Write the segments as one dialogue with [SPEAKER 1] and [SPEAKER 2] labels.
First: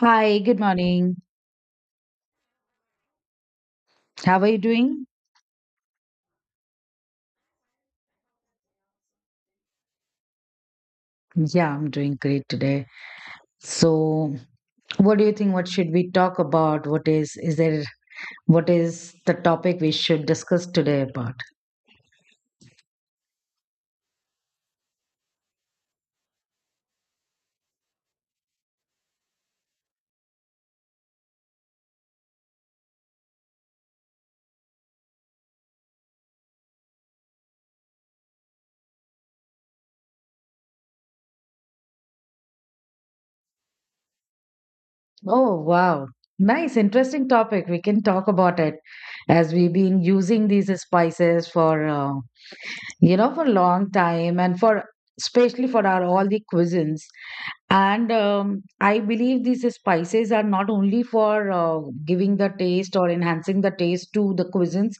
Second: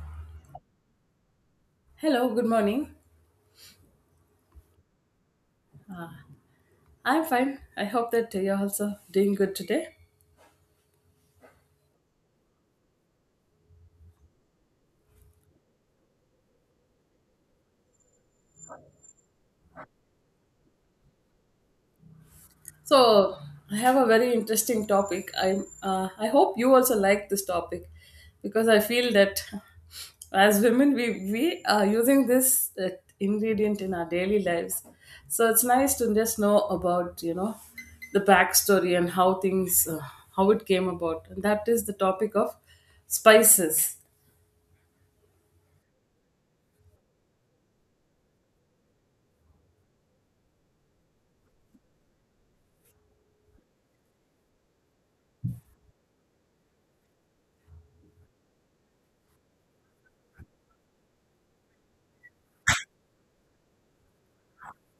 [SPEAKER 1] Hi, good morning.
[SPEAKER 2] Hello, good morning.
[SPEAKER 1] How are you doing?
[SPEAKER 2] I'm fine. I hope that you're also doing good today.
[SPEAKER 1] Yeah, I'm doing great today. So, what do you think? What should we talk about? What is the topic we should discuss today about?
[SPEAKER 2] So, I have a very interesting topic. I hope you also like this topic because I feel that as women we are using this ingredient in our daily lives. So, it's nice to just know about, you know, the backstory and how things, how it came about. And that is the topic of spices.
[SPEAKER 1] Oh, wow. Nice, interesting topic. We can talk about it as we've been using these spices for for a long time, and for especially for our all the cuisines. And I believe these spices are not only for giving the taste or enhancing the taste to the cuisines.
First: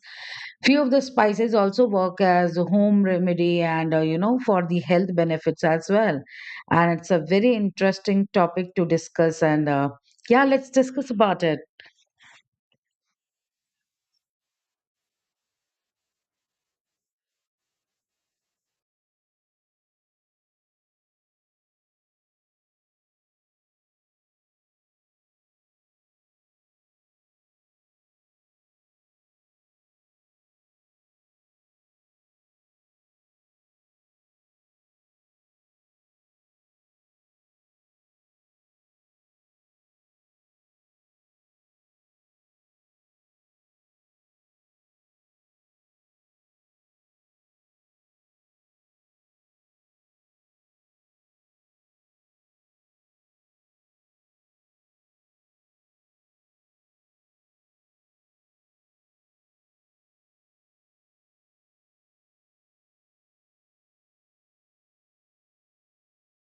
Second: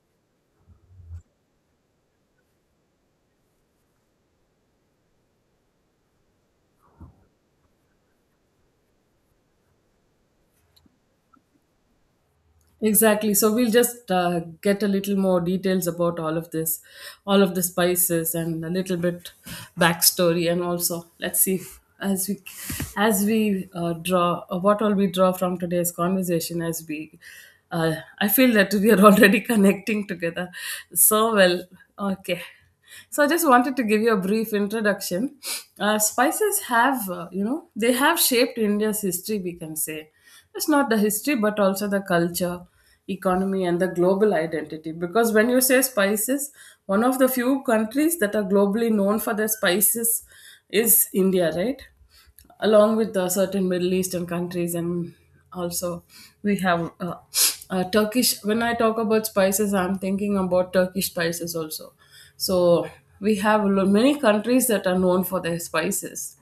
[SPEAKER 1] Few of the spices also work as a home remedy and, for the health benefits as well, and it's a very interesting topic to discuss. And yeah, let's discuss about it.
[SPEAKER 2] Exactly. So we'll just get a little more details about all of this, all of the spices, and a little bit backstory, and also let's see as we as we draw what all we draw from today's conversation. I feel that we are already connecting together so well. Okay. So I just wanted to give you a brief introduction. Spices have, you know, they have shaped India's history, we can say. It's not the history, but also the culture, economy, and the global identity. Because when you say spices, one of the few countries that are globally known for their spices is India, right? Along with the certain Middle Eastern countries, and also we have Turkish. When I talk about spices, I'm thinking about Turkish spices also. So we have many countries that are known for their spices,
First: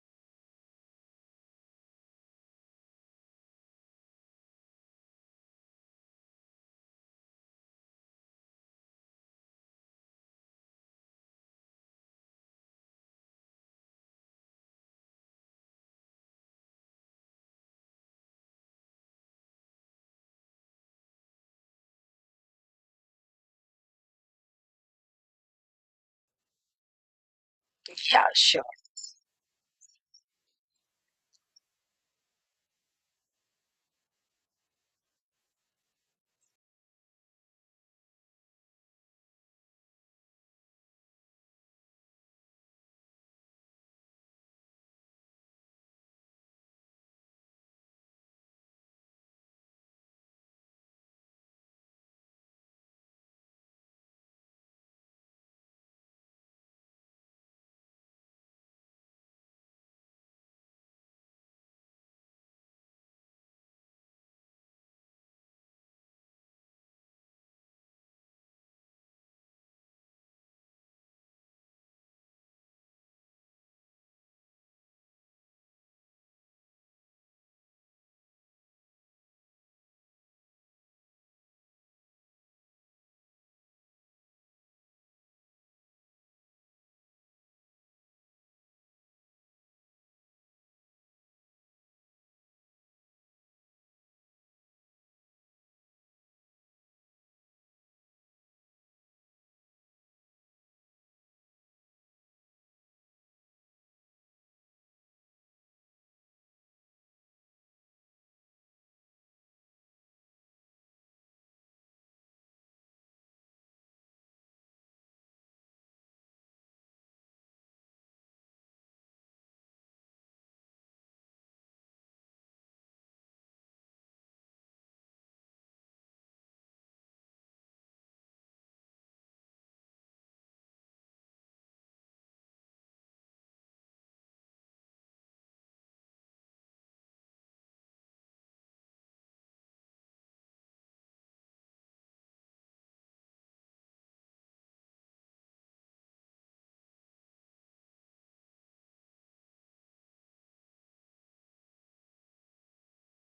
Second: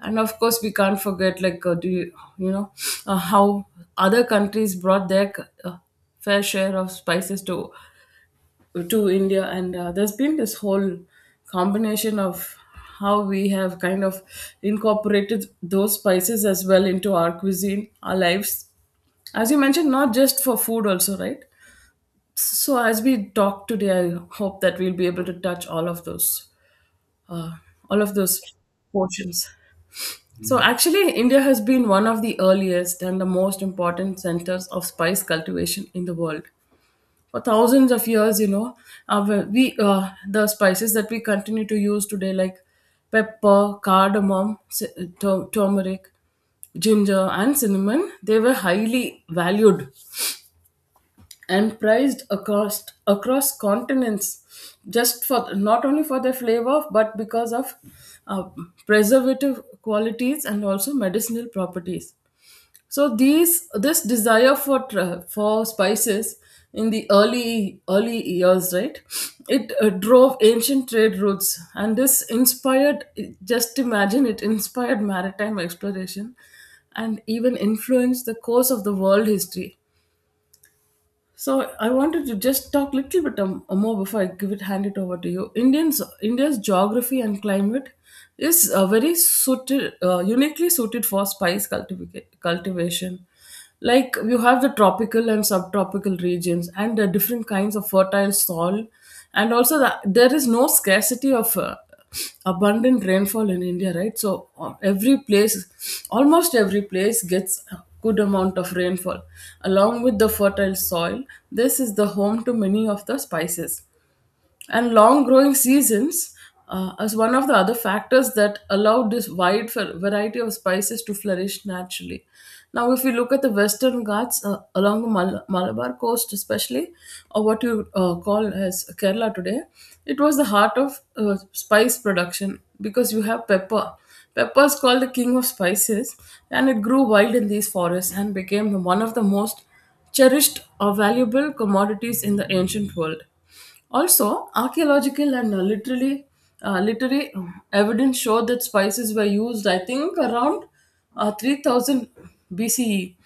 [SPEAKER 2] and of course we can't forget like do you, you know how other countries brought their uh, fair share of spices to india, and there's been this whole combination of how we have kind of incorporated those spices as well into our cuisine, our lives, as you mentioned, not just for food also, right? So as we talk today, I hope that we'll be able to touch uh, all of
[SPEAKER 1] Yeah,
[SPEAKER 2] those
[SPEAKER 1] sure.
[SPEAKER 2] portions. So actually, India has been one of the earliest and the most important centers of spice cultivation in the world. For thousands of years, you know, our, we the spices that we continue to use today, like pepper, cardamom, turmeric, ginger, and cinnamon, they were highly valued and prized across continents, just for not only for their flavor but because of uh, preservative qualities and also medicinal properties. So these this desire for for spices in the early years, right, it drove ancient trade routes, and this inspired, just imagine, it inspired maritime exploration, and even influenced the course of the world history. So I wanted to just talk a little bit more before I give it hand it over to you. Indians India's geography and climate is very suited, uniquely suited for spice cultivation. Like you have the tropical and subtropical regions and the different kinds of fertile soil, and also there is no scarcity of abundant rainfall in india, right? So every place almost every place gets a good amount of rainfall along with the fertile soil. This is the home to many of the spices and long growing seasons, as one of the other factors that allowed this wide variety of spices to flourish naturally. Now, if you look at the Western Ghats along the Malabar coast, especially, or what you call as Kerala today, it was the heart of spice production because you have pepper. Pepper is called the king of spices, and it grew wild in these forests and became one of the most cherished or valuable commodities in the ancient world. Also, archaeological and literally literary evidence show that spices were used, I think, around 3000 BCE.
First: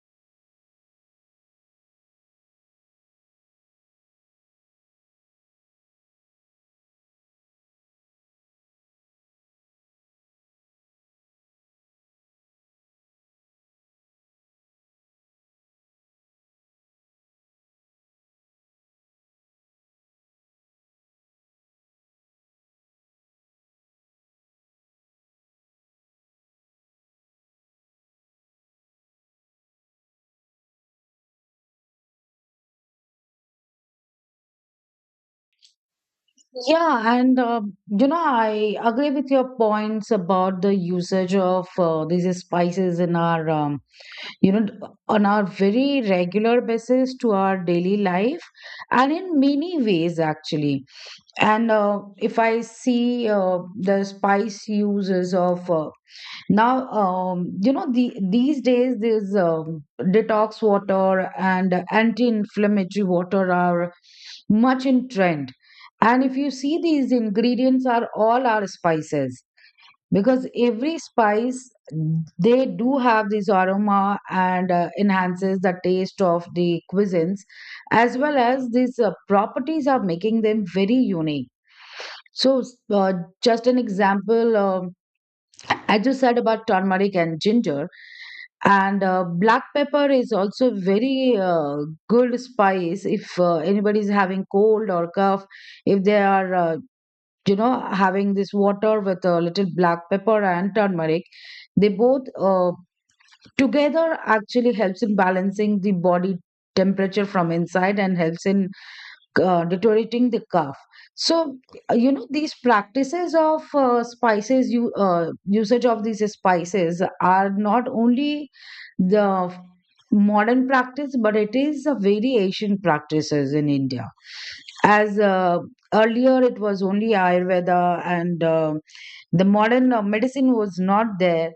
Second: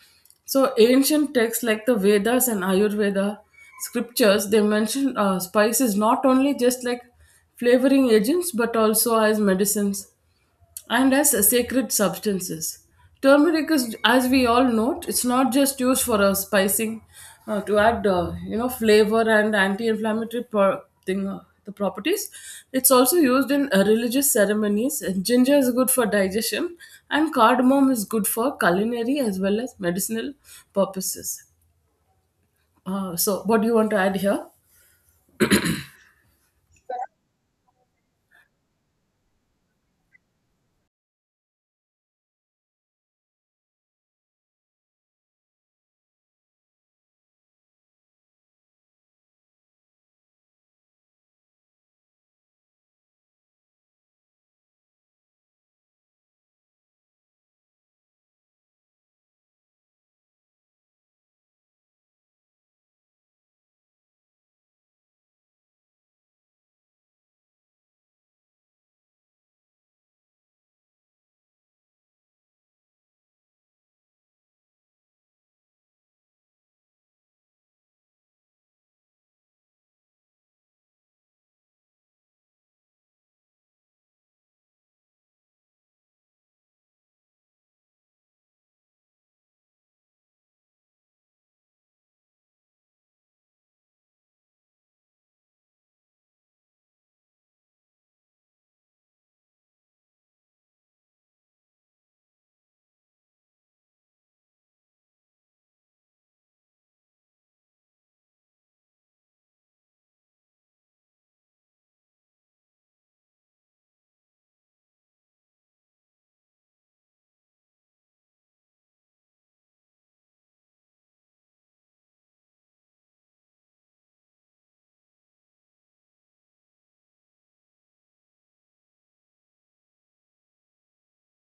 [SPEAKER 2] So, ancient texts like the Vedas and Ayurveda scriptures, they mention spices not only just like flavoring agents but also as medicines and as sacred substances. Turmeric is, as we all know, it's not just used for spicing, to add, you know, flavor and anti-inflammatory the properties. It's also used in religious ceremonies. And ginger is good for digestion, and cardamom is good for culinary as well as medicinal purposes. So, what do you want to add here?
[SPEAKER 1] Yeah, and you know, I agree with your points about the usage of these spices in our, you know on our very regular basis to our daily life, and in many ways actually. And if I see, the spice uses of now, the these days, these detox water and anti-inflammatory water are much in trend. And if you see, these ingredients are all our spices, because every spice, they do have this aroma and, enhances the taste of the cuisines, as well as these properties are making them very unique. So, uh, just an example. I just said about turmeric and ginger, and black pepper is also very good spice. If anybody is having cold or cough, if they are, you know having this water with a little black pepper and turmeric, they both, together actually helps in balancing the body temperature from inside and helps in deteriorating the cough. So, you know, these practices of spices, you usage of these spices are not only the modern practice, but it is a very ancient practices in India. As, earlier, it was only Ayurveda, and, the modern medicine was not there.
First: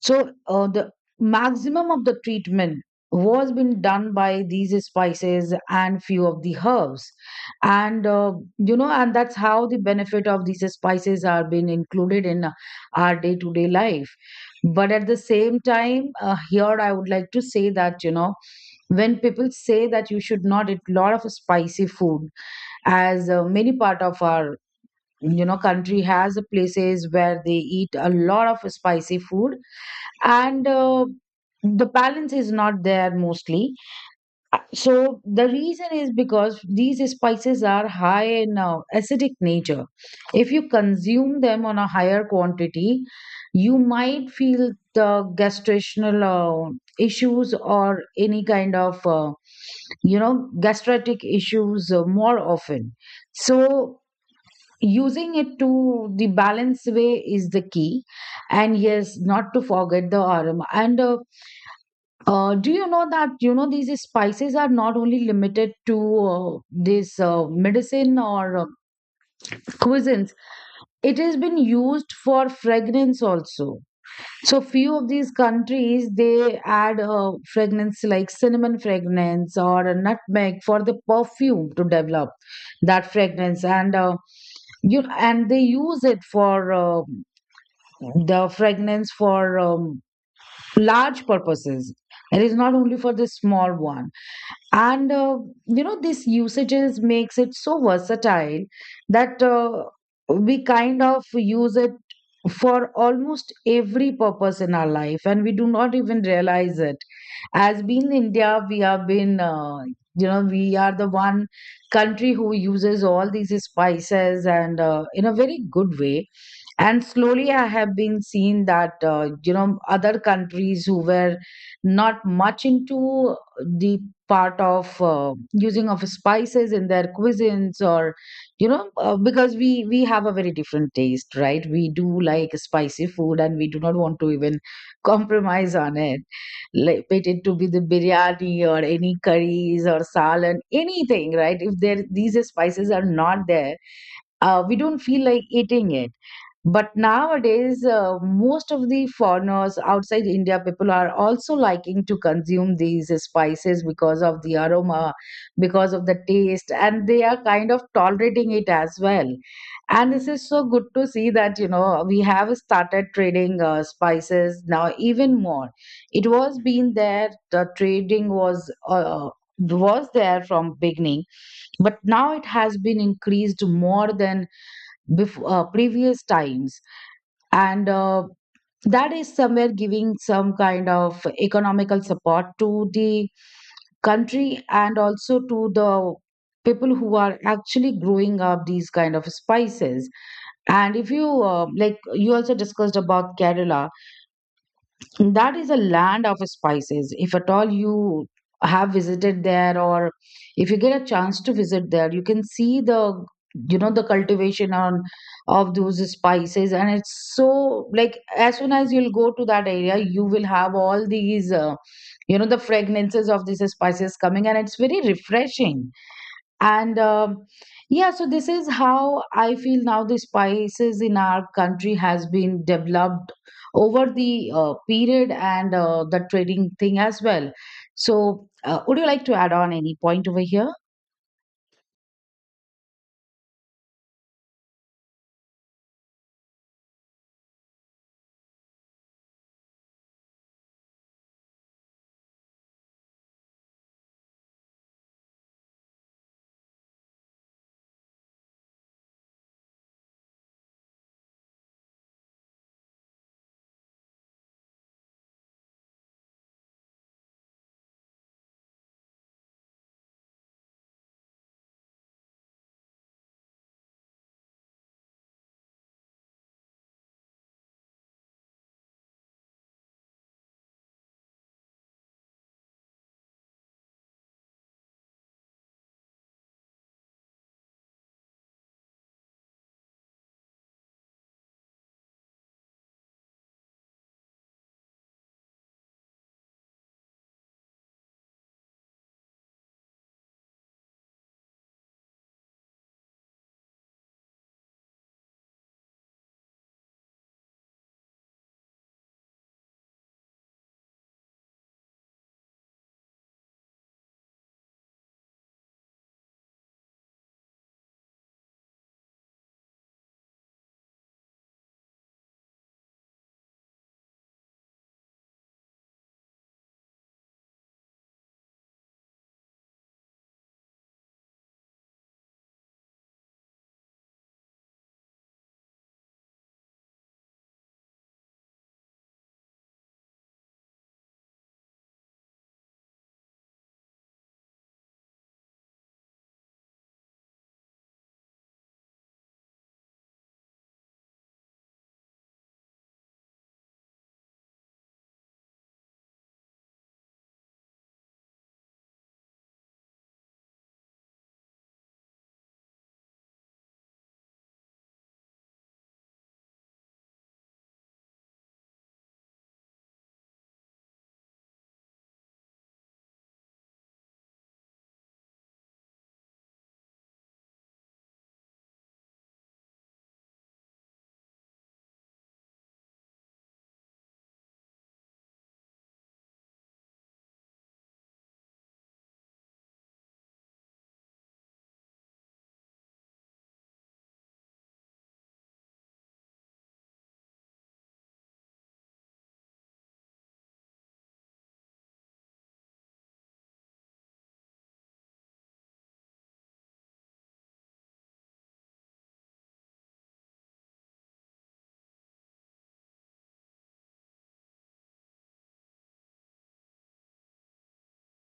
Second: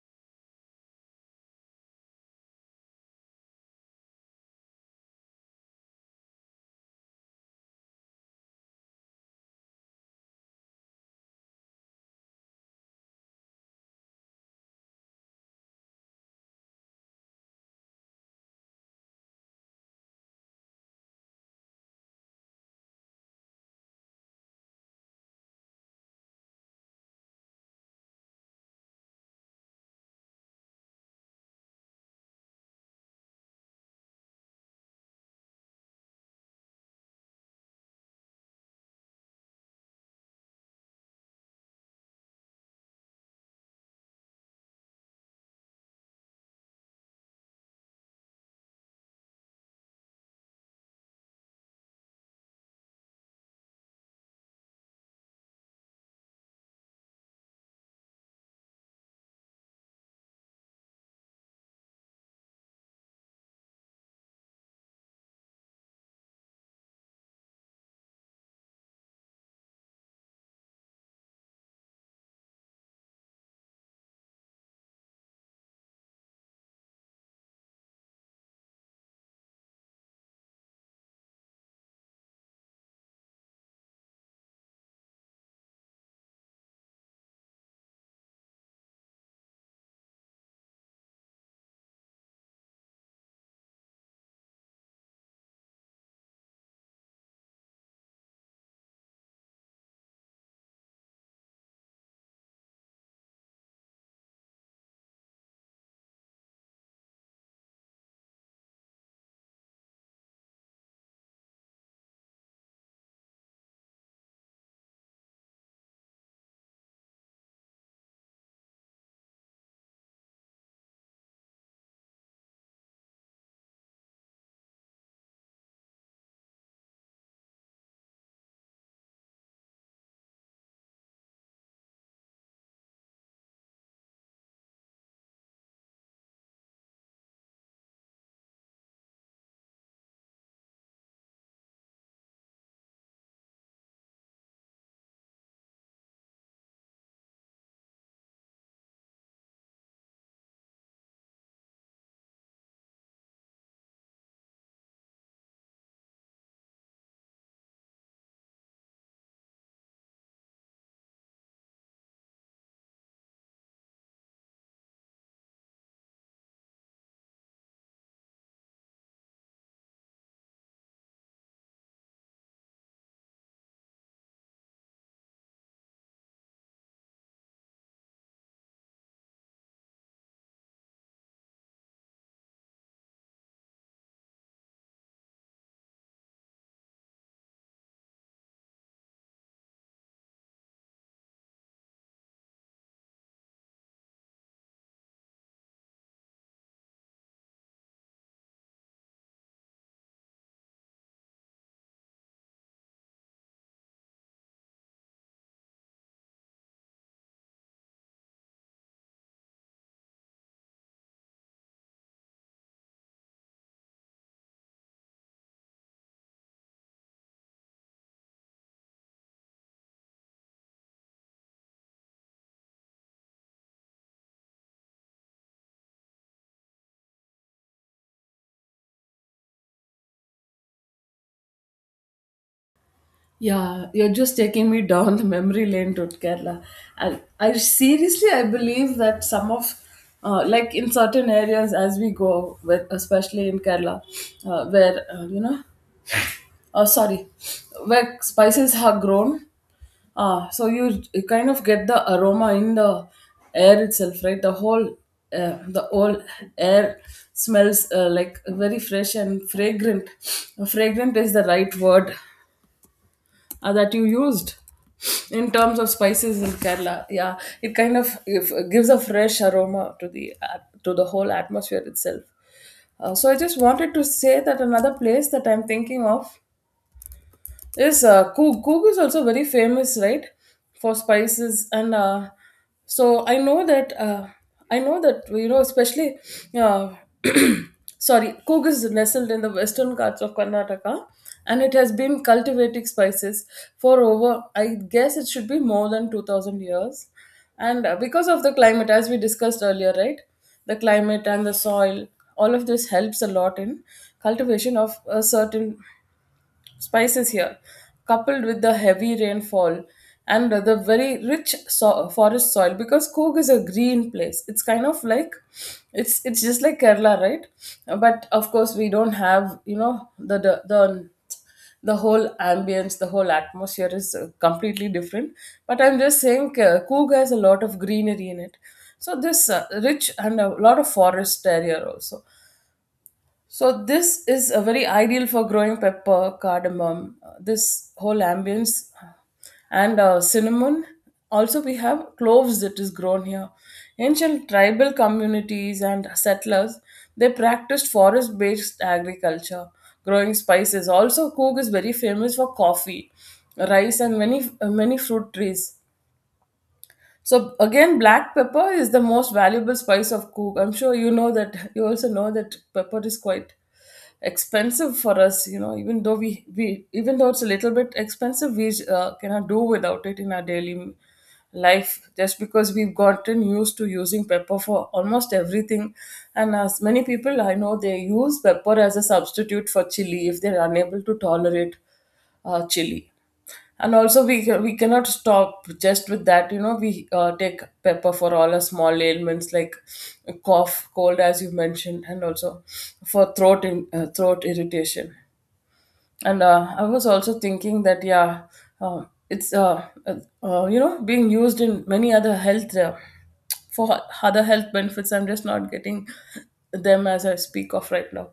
[SPEAKER 1] So the maximum of the treatment was being done by these spices and few of the herbs. And, and that's how the benefit of these spices are being included in our day to day life. But at the same time, here I would like to say that, you know, when people say that you should not eat lot of spicy food, as many part of our, you know, country has places where they eat a lot of spicy food, and the balance is not there mostly. So the reason is because these spices are high in acidic nature. If you consume them on a higher quantity, you might feel the gastrointestinal issues or any kind of, you know gastritic issues more often. So using it to the balance way is the key. And yes, not to forget the aroma. And do you know that, you know, these spices are not only limited to this, medicine or cuisines? It has been used for fragrance also. So few of these countries, they add fragrance like cinnamon fragrance or a nutmeg for the perfume to develop that fragrance. And, you and they use it for the fragrance for large purposes. It is not only for the small one. And, you know, this usages makes it so versatile that we kind of use it for almost every purpose in our life, and we do not even realize it. As being india, we have been, you know, we are the one country who uses all these spices and, in a very good way. And slowly I have been seeing that, you know, other countries who were not much into the part of using of spices in their cuisines, or, because we have a very different taste, right? We do like spicy food and we do not want to even compromise on it. Like it to be the biryani or any curries or salad, anything, right? If there these spices are not there, we don't feel like eating it. But nowadays, most of the foreigners outside India, people are also liking to consume these spices because of the aroma, because of the taste, and they are kind of tolerating it as well. And this is so good to see that, you know, we have started trading spices now even more. It was been there, the trading was. Was there from beginning, but now it has been increased more than before, previous times. And that is somewhere giving some kind of economical support to the country, and also to the people who are actually growing up these kind of spices. And if you, like you also discussed about kerala, that is a land of spices. If at all you have visited there, or if you get a chance to visit there, you can see the, you know, the cultivation on of those spices, and it's so like as soon as you'll go to that area, you will have all these, the fragrances of these spices coming, and it's very refreshing. And yeah, so this is how I feel now the spices in our country has been developed over the period, and the trading thing as well. So, would you like to add on any point over here?
[SPEAKER 2] Yeah, you're just taking me down the memory lane to Kerala. And I seriously, I believe that some of, like in certain areas as we go, with, especially in Kerala, you know, oh, sorry, where spices are grown, so you kind of get the aroma in the air itself, right? The whole air smells like very fresh and fragrant. Fragrant is the right word that you used in terms of spices in Kerala. Yeah, it kind of, if, gives a fresh aroma to the to the whole atmosphere itself. So I just wanted to say that another place that I'm thinking of, yes, Coog is also very famous, right, for spices. And so I know that I know that, you know, especially uh, sorry, Coog is nestled in the western parts of Karnataka, and it has been cultivating spices for over, I guess it should be more than 2000 years, and because of the climate, as we discussed earlier, right, the climate and the soil, all of this helps a lot in cultivation of a certain spices here, coupled with the heavy rainfall and the very rich forest soil, because Coorg is a green place. It's kind of like, it's just like Kerala, right? But of course, we don't have, you know, the whole ambience, the whole atmosphere is completely different. But I'm just saying, Coorg has a lot of greenery in it. So this rich and a lot of forest area also. So this is a very ideal for growing pepper, cardamom, this whole ambience, and cinnamon. Also, we have cloves that is grown here. Ancient tribal communities and settlers, they practiced forest-based agriculture, growing spices. Also, Coorg is very famous for coffee, rice, and many many fruit trees. So again, black pepper is the most valuable spice of Coorg. I'm sure you know that. You also know that pepper is quite expensive for us, you know, even though we even though it's a little bit expensive, we cannot do without it in our daily life, just because we've gotten used to using pepper for almost everything. And as many people I know, they use pepper as a substitute for chili if they're unable to tolerate chili. And also we we cannot stop just with that, you know, we take pepper for all our small ailments like cough, cold, as you mentioned, and also for throat irritation. And I was also thinking that, yeah, uh, it's you know, being used in many other health, for other health benefits. I'm just not getting them as I speak of right now.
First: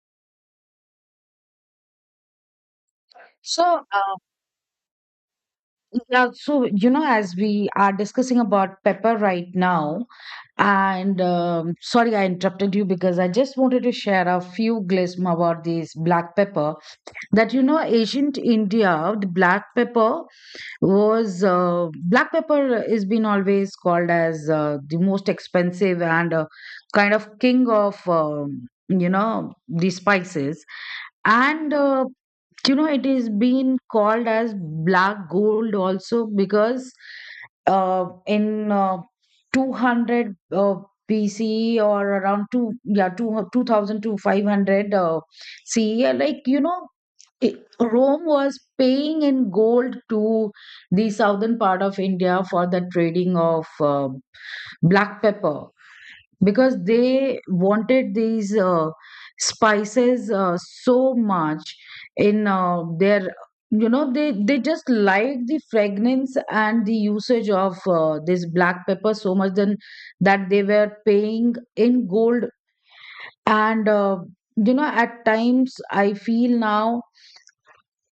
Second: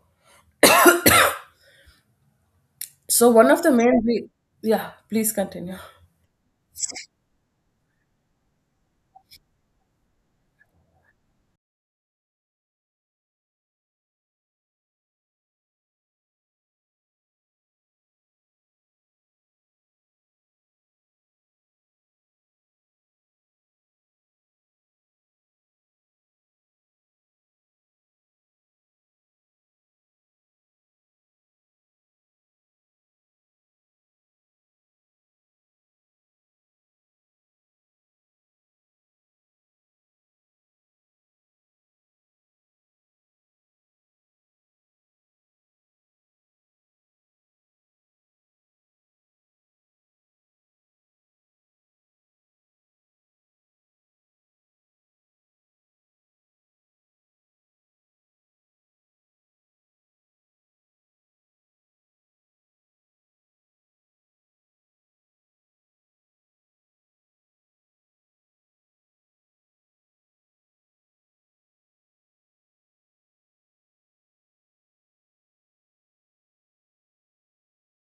[SPEAKER 2] So one
[SPEAKER 1] So,
[SPEAKER 2] of the main yeah, please continue.
[SPEAKER 1] yeah, so you know, as we are discussing about pepper right now, and, sorry I interrupted you because I just wanted to share a few glism about this black pepper. That, you know, ancient india, the black pepper was, black pepper is been always called as, the most expensive and, kind of king of, the spices. And, it is been called as black gold also. Because in 200 BCE, or around two thousand to 500 CE, Rome was paying in gold to the southern part of India for the trading of black pepper, because they wanted these spices so much in their, you know, they just liked the fragrance and the usage of this black pepper so much then, that they were paying in gold. And, you know, at times I feel now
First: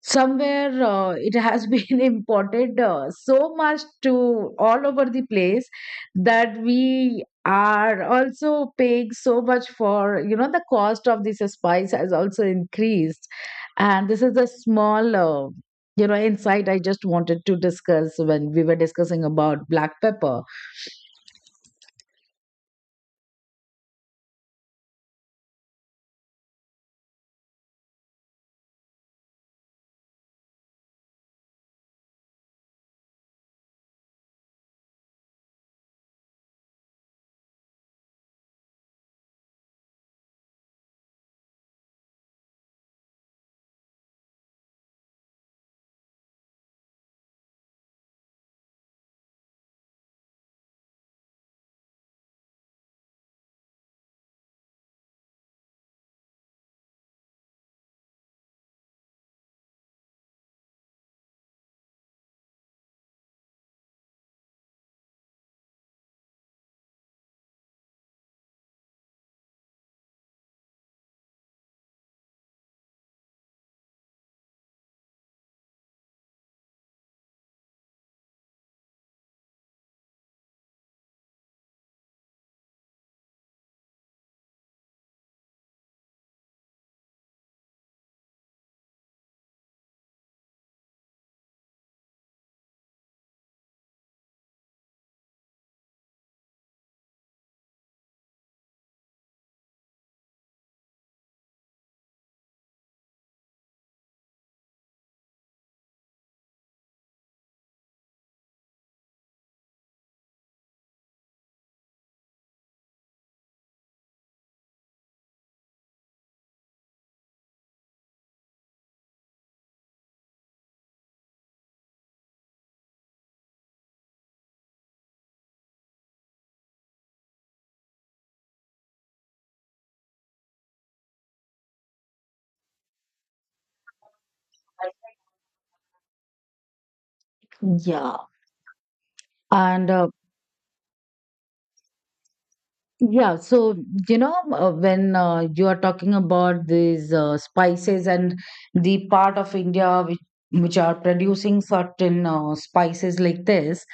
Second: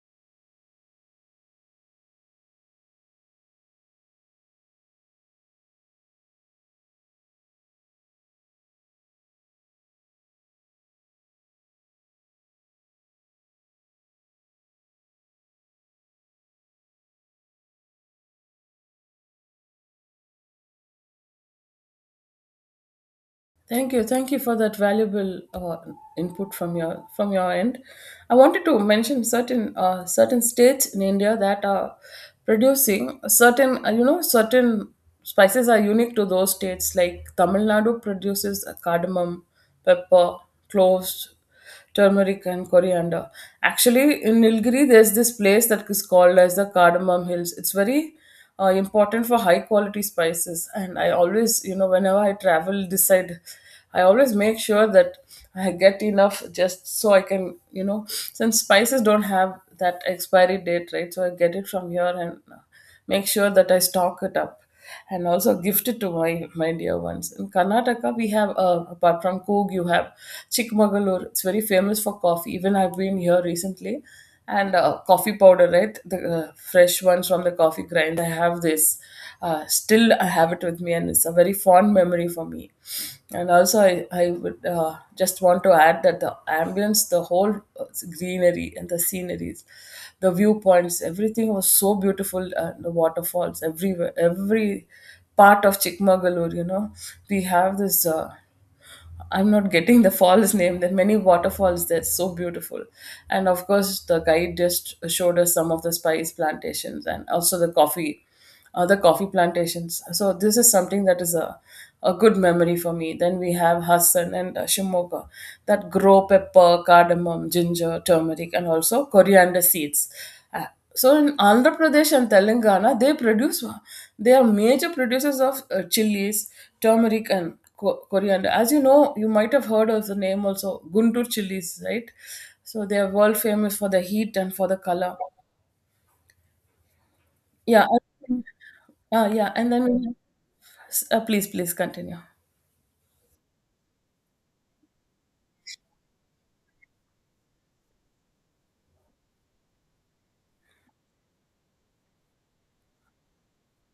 [SPEAKER 1] somewhere it has been imported so much to all over the place, that we are also paying so much for, you know, the cost of this spice has also increased. And this is a small, insight I just wanted to discuss when we were discussing about black pepper.
[SPEAKER 2] Thank you. Thank you for that valuable input from your end. I wanted to mention certain certain states in India that are producing certain, you know, certain spices are unique to those states. Like Tamil Nadu produces cardamom, pepper, cloves, turmeric, and coriander. Actually, in Nilgiri, there's this place that is called as the Cardamom Hills. It's very important for high quality spices, and I always, you know, whenever I travel, decide I always make sure that I get enough, just so I can, you know, since spices don't have that expiry date, right? So I get it from here and. Make sure that I stock it up and also gift it to my, my dear ones. In Karnataka, we have, apart from Coog, you have Chikmagalur. It's very famous for coffee. Even I've been here recently. And coffee powder, right? The fresh ones from the coffee grind. I have this still I have it with me, and it's a very fond memory for me. And also, I would just want to add that the ambience, the whole uh, greenery and the sceneries, the viewpoints, everything was so beautiful. The waterfalls everywhere, every part of Chikmagalur, you know, we have this. I'm not getting the fall's name. There are many waterfalls that's so beautiful. And of course, the guide just showed us some of the spice plantations and also the coffee plantations. So this is something that is a good memory for me. Then we have Hassan and Shimoka that grow pepper, cardamom, ginger, turmeric, and also coriander seeds. So in Andhra Pradesh and Telangana they produce, they are major producers of chilies, turmeric, and coriander. As you know, you might have heard of the name also, Guntur chilies, right? So they are world famous for the heat and for the color. yeah
[SPEAKER 1] Yeah.
[SPEAKER 2] and- yeah, and then
[SPEAKER 1] And
[SPEAKER 2] please continue.
[SPEAKER 1] yeah, so you know, when you are talking about these spices and the part of India which are producing certain spices like this,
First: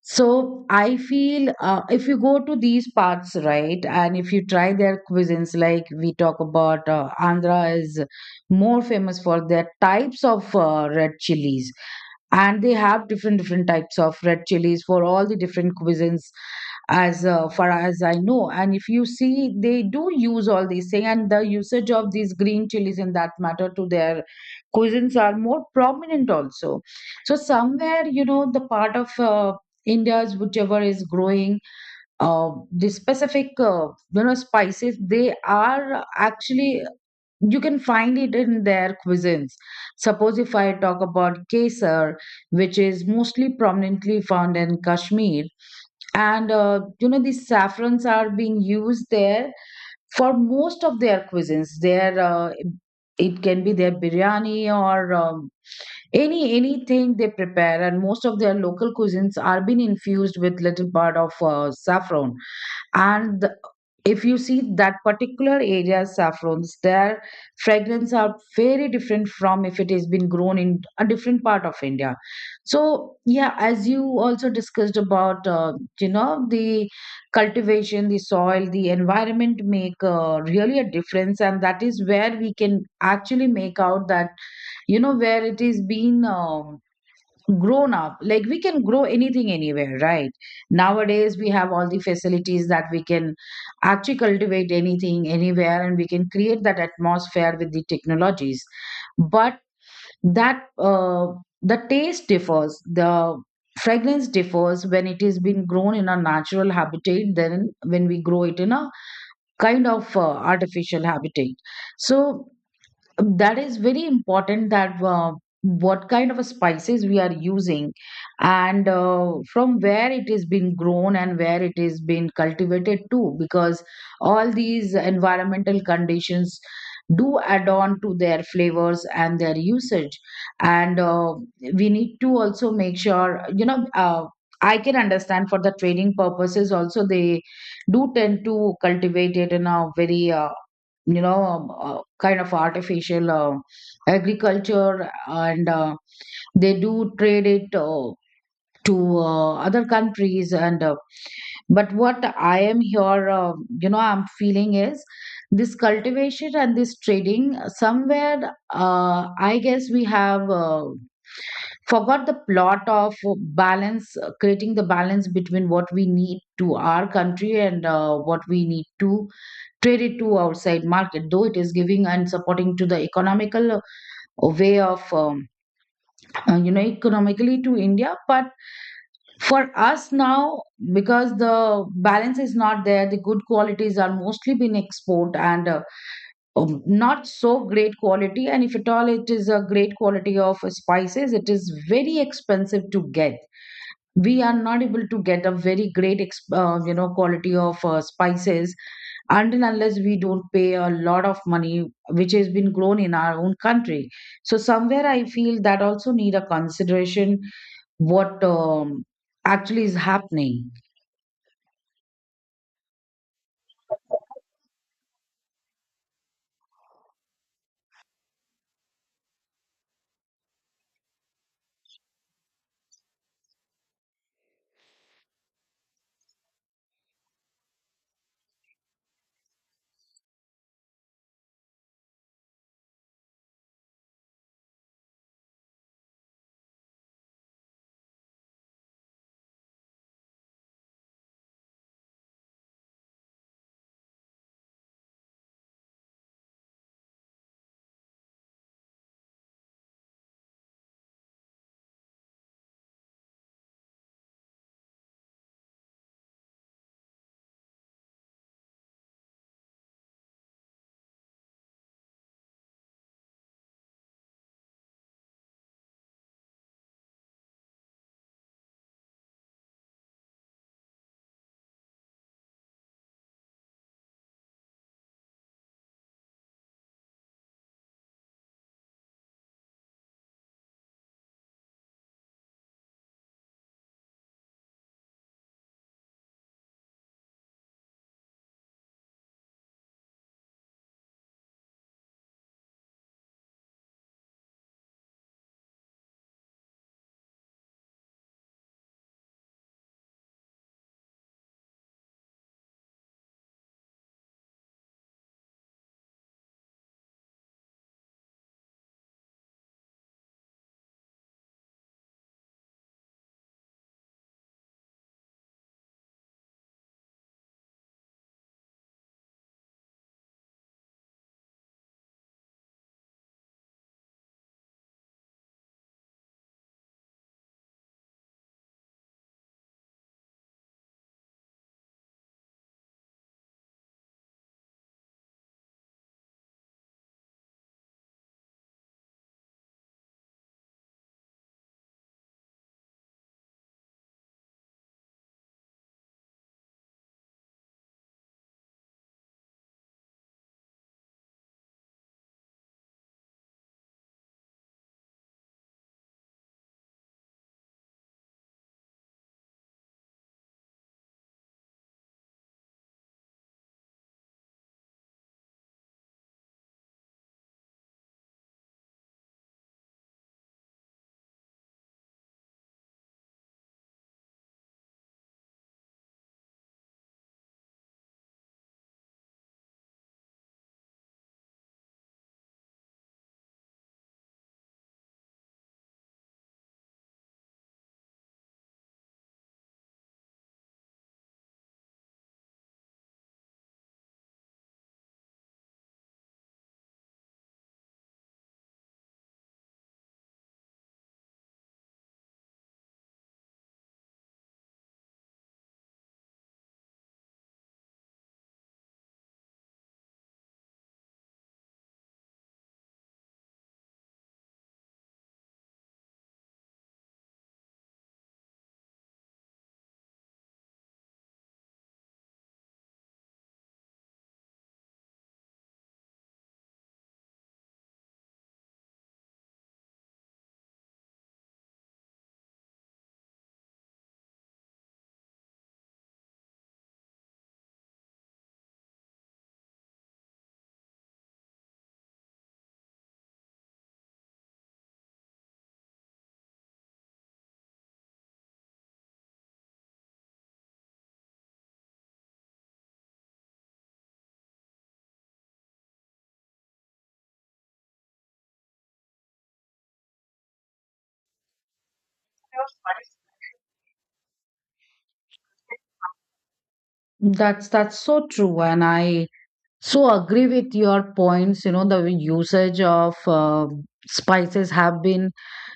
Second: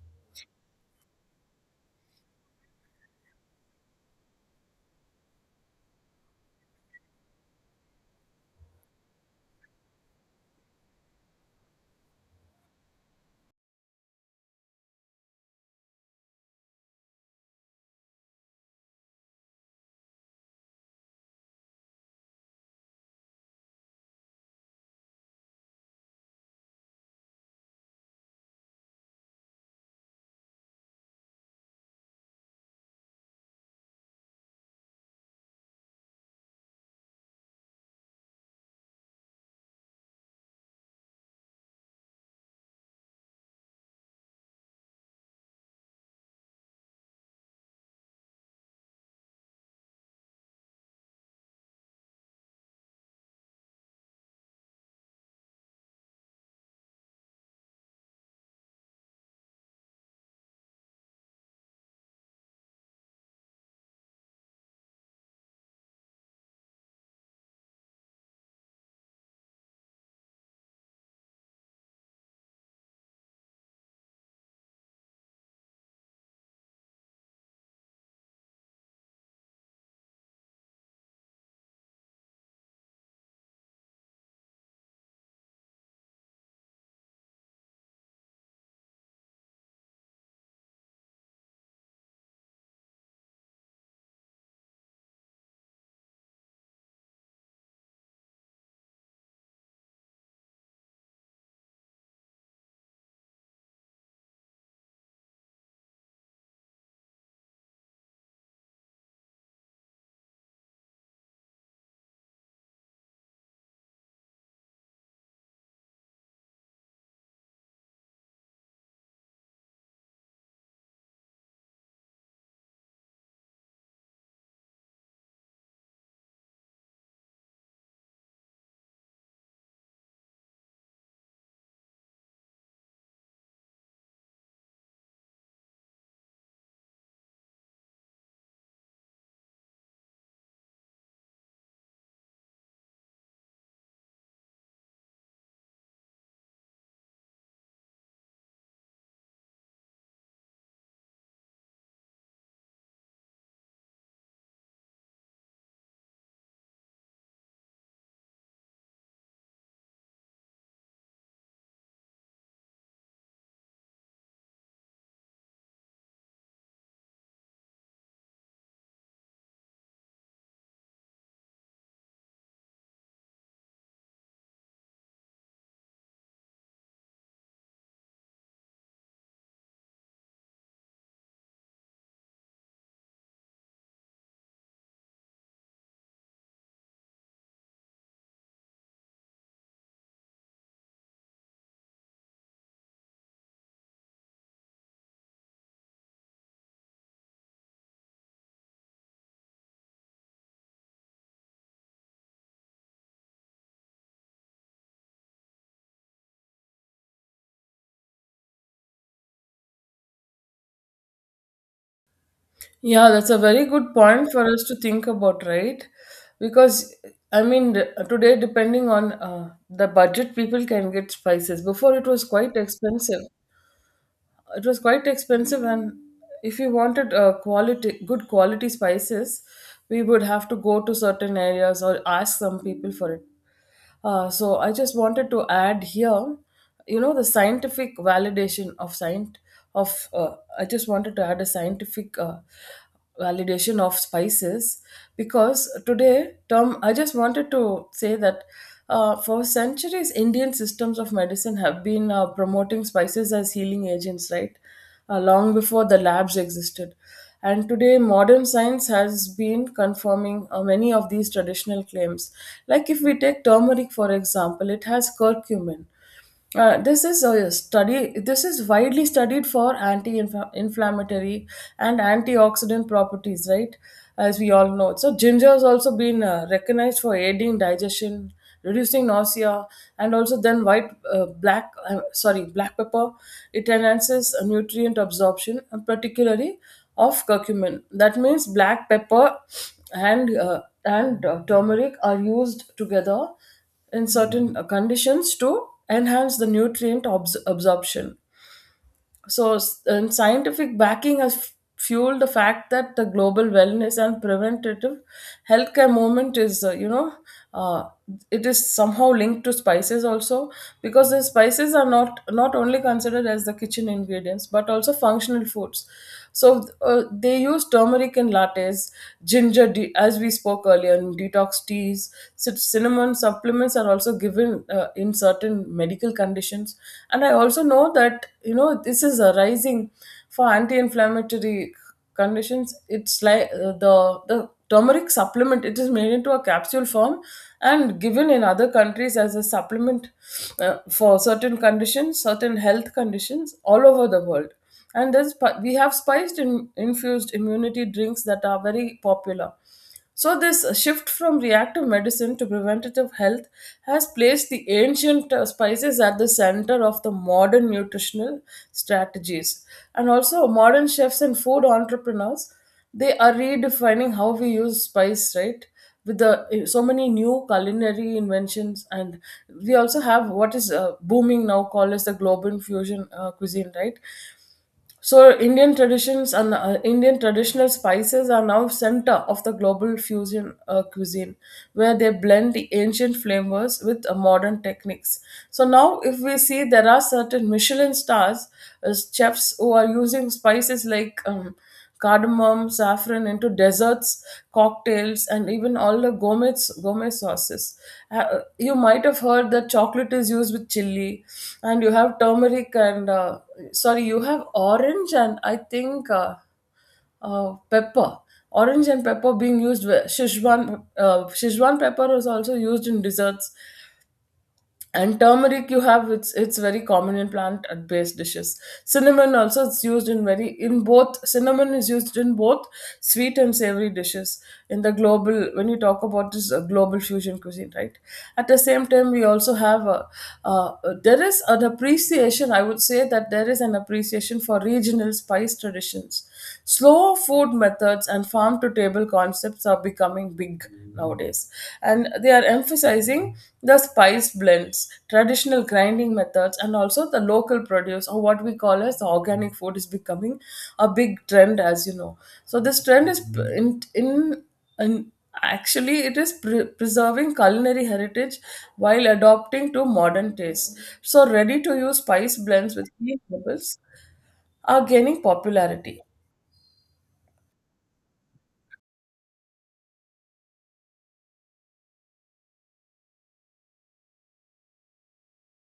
[SPEAKER 1] so I feel, if you go to these parts, right, and if you try their cuisines, like we talk about, Andhra is more famous for their types of red chilies, and they have different different types of red chilies for all the different cuisines, as far as I know. And if you see, they do use all these things, and the usage of these green chilies in that matter to their cuisines are more prominent also. So somewhere, you know, the part of India's whichever is growing, the specific, spices, they are actually you can find it in their cuisines. Suppose if I talk about kesar, which is mostly prominently found in Kashmir, and, you know, these saffrons are being used there for most of their cuisines. Their, it can be their biryani, or any anything they prepare, and most of their local cuisines are being infused with little part of saffron. and the- if you see, that particular area saffrons, their fragrance are very different from if it has been grown in a different part of india. So, yeah, as you also discussed about, the cultivation, the soil, the environment make really a difference. And that is where we can actually make out that, you know, where it is being. Grown up, like, we can grow anything anywhere, right? Nowadays we have all the facilities that we can actually cultivate anything anywhere, and we can create that atmosphere with the technologies. But that the taste differs, the fragrance differs when it is being grown in a natural habitat than when we grow it in a kind of artificial habitat. So that is very important, that what kind of a spices we are using, and from where it is being grown and where it is being cultivated too, because all these environmental conditions do add on to their flavors and their usage. And we need to also make sure, you know, I can understand for the trading purposes also, they do tend to cultivate it in a very you know, kind of artificial agriculture, and they do trade it to other countries. And But what I am here, you know, I'm feeling is, this cultivation and this trading, somewhere, I guess we have forgot the plot of balance, creating the balance between what we need to our country and what we need to trade it to outside market, though it is giving and supporting to the economical way of you know, economically to india, but for us now, because the balance is not there, the good qualities are mostly been export, and not so great quality, and if at all it is a great quality of spices, it is very expensive to get. We are not able to get a very great you know, quality of spices until unless we don't pay a lot of money, which has been grown in our own country. So somewhere I feel that also need a consideration, what actually is happening.
[SPEAKER 2] Yeah, that's a very good point for us to think about, right? Because, I mean, today, depending on the budget, people can get spices. Before, it was quite expensive. It was quite expensive, and if we wanted quality, good quality spices, we would have to go to certain areas or ask some people for it. So I just wanted to add here, you know, the scientific validation of I just wanted to add a scientific validation of spices. Because today tom I just wanted to say that for centuries, Indian systems of medicine have been promoting spices as healing agents, right? Long before the labs existed, and today modern science has been confirming many of these traditional claims. Like if we take turmeric, for example, it has curcumin. This is a study. This is widely studied for anti-inflammatory and antioxidant properties, right? As we all know, so ginger has also been recognized for aiding digestion, reducing nausea, and also then sorry, black pepper. It enhances nutrient absorption, and particularly of curcumin. That means black pepper and turmeric are used together in certain conditions to enhance the nutrient absorption. And scientific backing has fueled the fact that the global wellness and preventative healthcare movement is, uh, it is somehow linked to spices also, because the spices are not only considered as the kitchen ingredients but also functional foods. So they use turmeric in lattes, as we spoke earlier, in detox teas. Cinnamon supplements are also given certain in certain medical conditions. And I also know that, you know, this is arising for anti-inflammatory conditions. It's like the turmeric supplement, it is made into a capsule form and given in other countries as a supplement for certain conditions, certain health conditions all over the world. And there's we have infused immunity drinks that are very popular. So, this shift from reactive medicine to preventative health has placed the ancient spices at the center of the modern nutritional strategies. And also, modern chefs and food entrepreneurs, they are redefining how we use spice, right? With the so many new culinary inventions, and we also have what is booming now, called as the global fusion cuisine, right? So Indian traditions and Indian traditional spices are now center of the global fusion cuisine, where they blend the ancient flavors with modern techniques. So now, if we see, there are certain Michelin stars chefs who are using spices like cardamom, saffron into desserts, cocktails, and even all the gourmet sauces. You might have heard that chocolate is used with chili, and you have turmeric and sorry, you have orange and I think pepper. Orange and pepper being used Szechuan pepper is also used in desserts. And turmeric, you have, it's very common in plant based dishes. Cinnamon also, it's used in very in both cinnamon is used in both sweet and savory dishes in the global, when you talk about this global fusion cuisine, right? At the same time, we also have uh, there is an appreciation, I would say that there is an appreciation for regional spice traditions. Slow food methods and farm to table concepts are becoming big nowadays, and they are emphasizing the spice blends, traditional grinding methods, and also the local produce, or what we call as the organic food, is becoming a big trend, as you know. So this trend is p- in actually it is preserving culinary heritage while adopting to modern tastes. So ready to use spice blends with key herbals are gaining popularity.
[SPEAKER 1] That's so true, and I so agree with your points. You know, the usage of spices have been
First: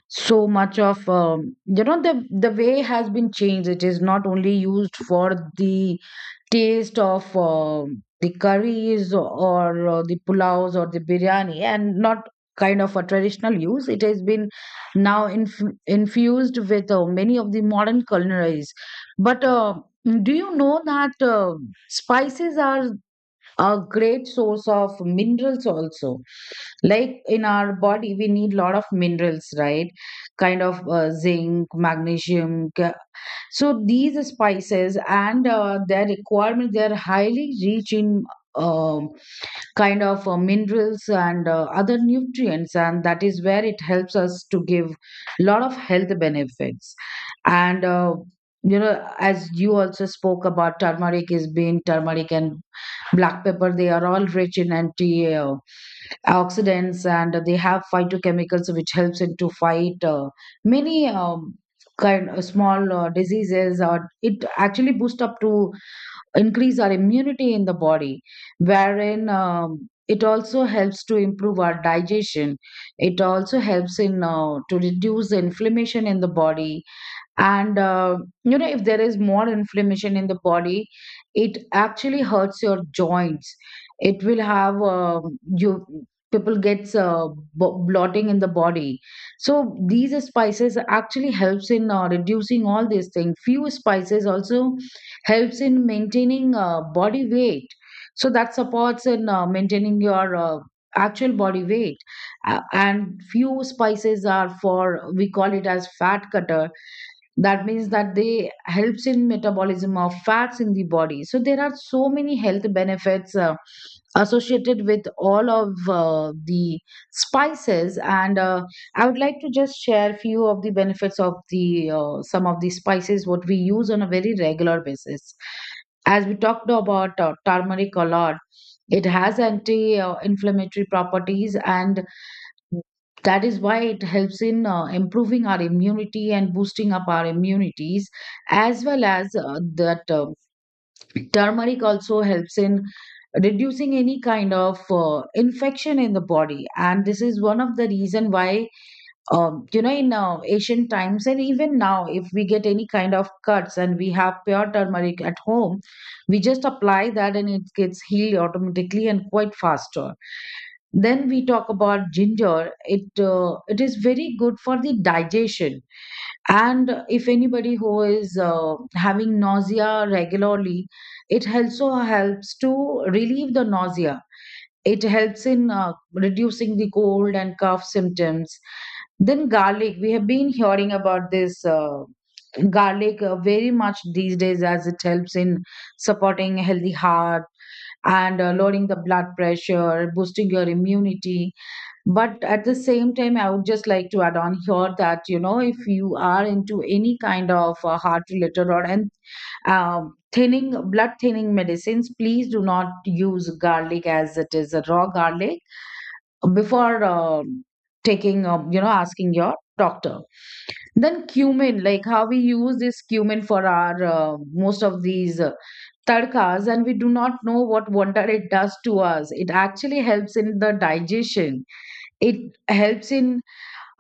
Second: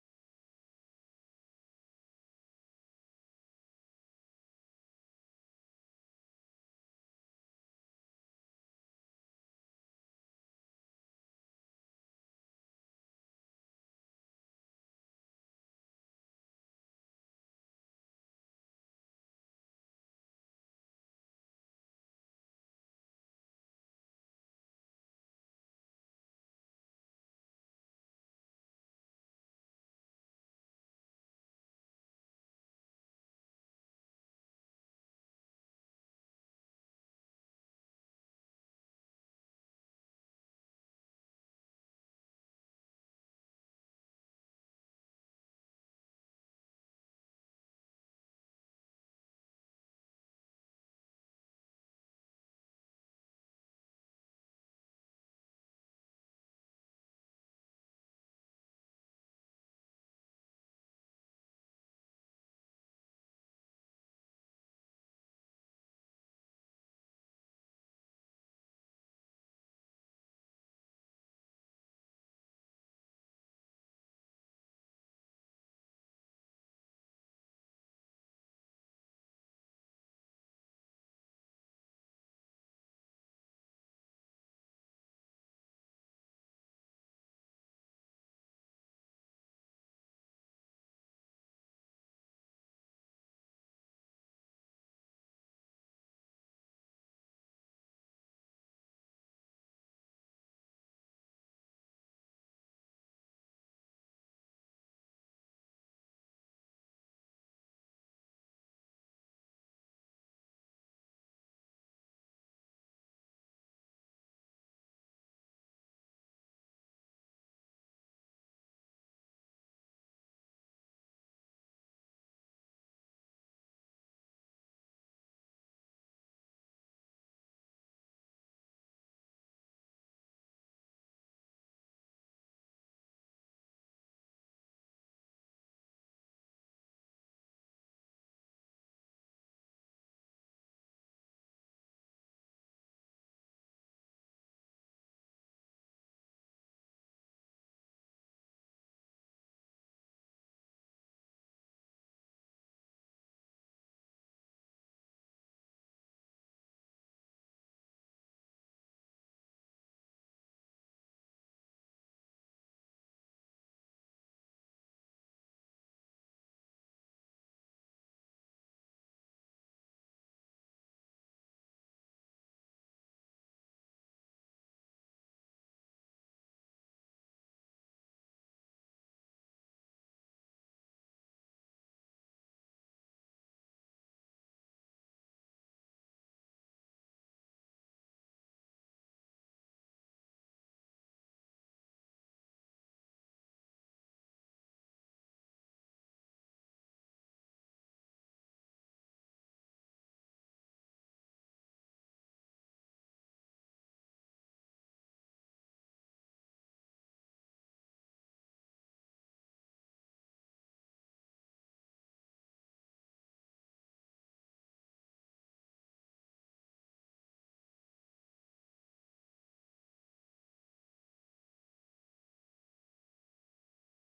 [SPEAKER 1] so much of you know, the way has been changed. It is not only used for the taste of the curries or the pulaos or the biryani, and not kind of a traditional use. It has been now infused with many of the modern culinaries. But do you know that spices are a great source of minerals also? Like, in our body we need lot of minerals, right? Kind of zinc, magnesium, so these spices and their requirement, they are highly rich in um, kind of minerals and other nutrients, and that is where it helps us to give a lot of health benefits. And you know, as you also spoke about turmeric is being turmeric and black pepper, they are all rich in anti oxidants, and they have phytochemicals which helps it to fight many kind of small diseases, or it actually boosts up to increase our immunity in the body, wherein it also helps to improve our digestion. It also helps in to reduce the inflammation in the body. And you know, if there is more inflammation in the body, it actually hurts your joints. It will have you people gets bloating in the body. So these spices actually helps in reducing all these things. Few spices also helps in maintaining body weight, so that supports in maintaining your actual body weight. And few spices are, for we call it as fat cutter, that means that they helps in metabolism of fats in the body. So there are so many health benefits associated with all of the spices. And I would like to just share few of the benefits of the some of the spices what we use on a very regular basis. As we talked about turmeric a lot, it has anti inflammatory properties, and that is why it helps in improving our immunity and boosting up our immunities, as well as that turmeric also helps in reducing any kind of infection in the body. And this is one of the reason why, you know, in ancient times and even now, if we get any kind of cuts and we have pure turmeric at home, we just apply that and it gets healed automatically and quite faster. Then we talk about ginger. It is very good for the digestion. And if anybody who is having nausea regularly, it also helps to relieve the nausea. It helps in reducing the cold and cough symptoms. Then garlic. We have been hearing about this garlic very much these days, as it helps in supporting a healthy heart and lowering the blood pressure, boosting your immunity. But at the same time, I would just like to add on here that, you know, if you are into any kind of heart related or and thinning, blood thinning medicines, please do not use garlic as it is, a raw garlic, before taking, you know, asking your doctor. Then cumin. Like how we use this cumin for our most of these tadkas, and we do not know what wonder it does to us. It actually helps in the digestion. It helps in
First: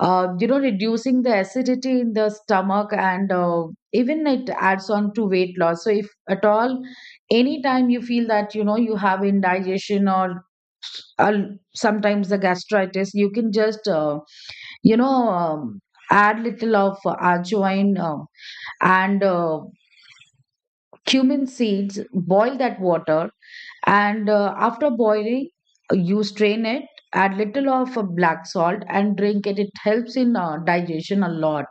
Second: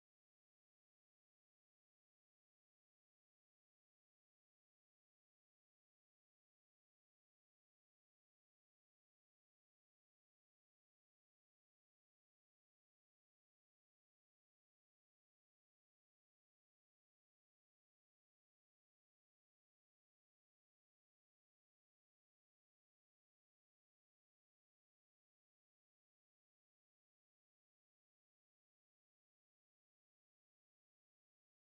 [SPEAKER 1] you know, reducing the acidity in the stomach, and even it adds on to weight loss. So if at all any time you feel that, you know, you have indigestion or sometimes the gastritis, you can just you know, add little of ajwain and cumin seeds, boil that water, and after boiling you strain it, add little of black salt and drink it. It helps in digestion a lot.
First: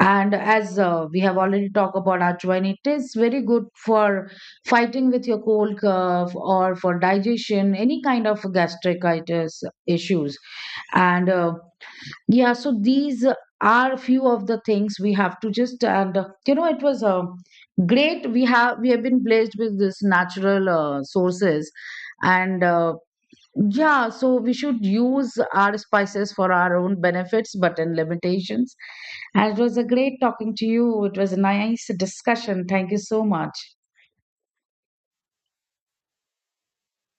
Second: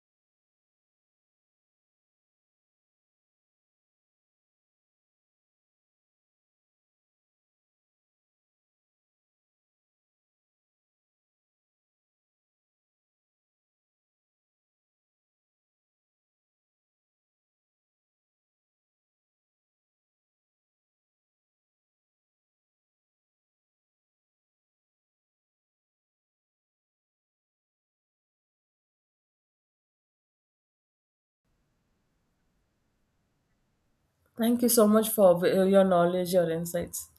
[SPEAKER 1] And as we have already talked about ajwain, it is very good for fighting with your cold cough or for digestion, any kind of gastritis issues. And yeah, so these are few of the things we have to just, and you know, it was great. We have been blessed with this natural sources, and yeah, so we should use our spices for our own benefits, but in limitations. And it was a great talking to you. It was a nice discussion. Thank you so much.
[SPEAKER 2] Thank you so much for your knowledge, your insights.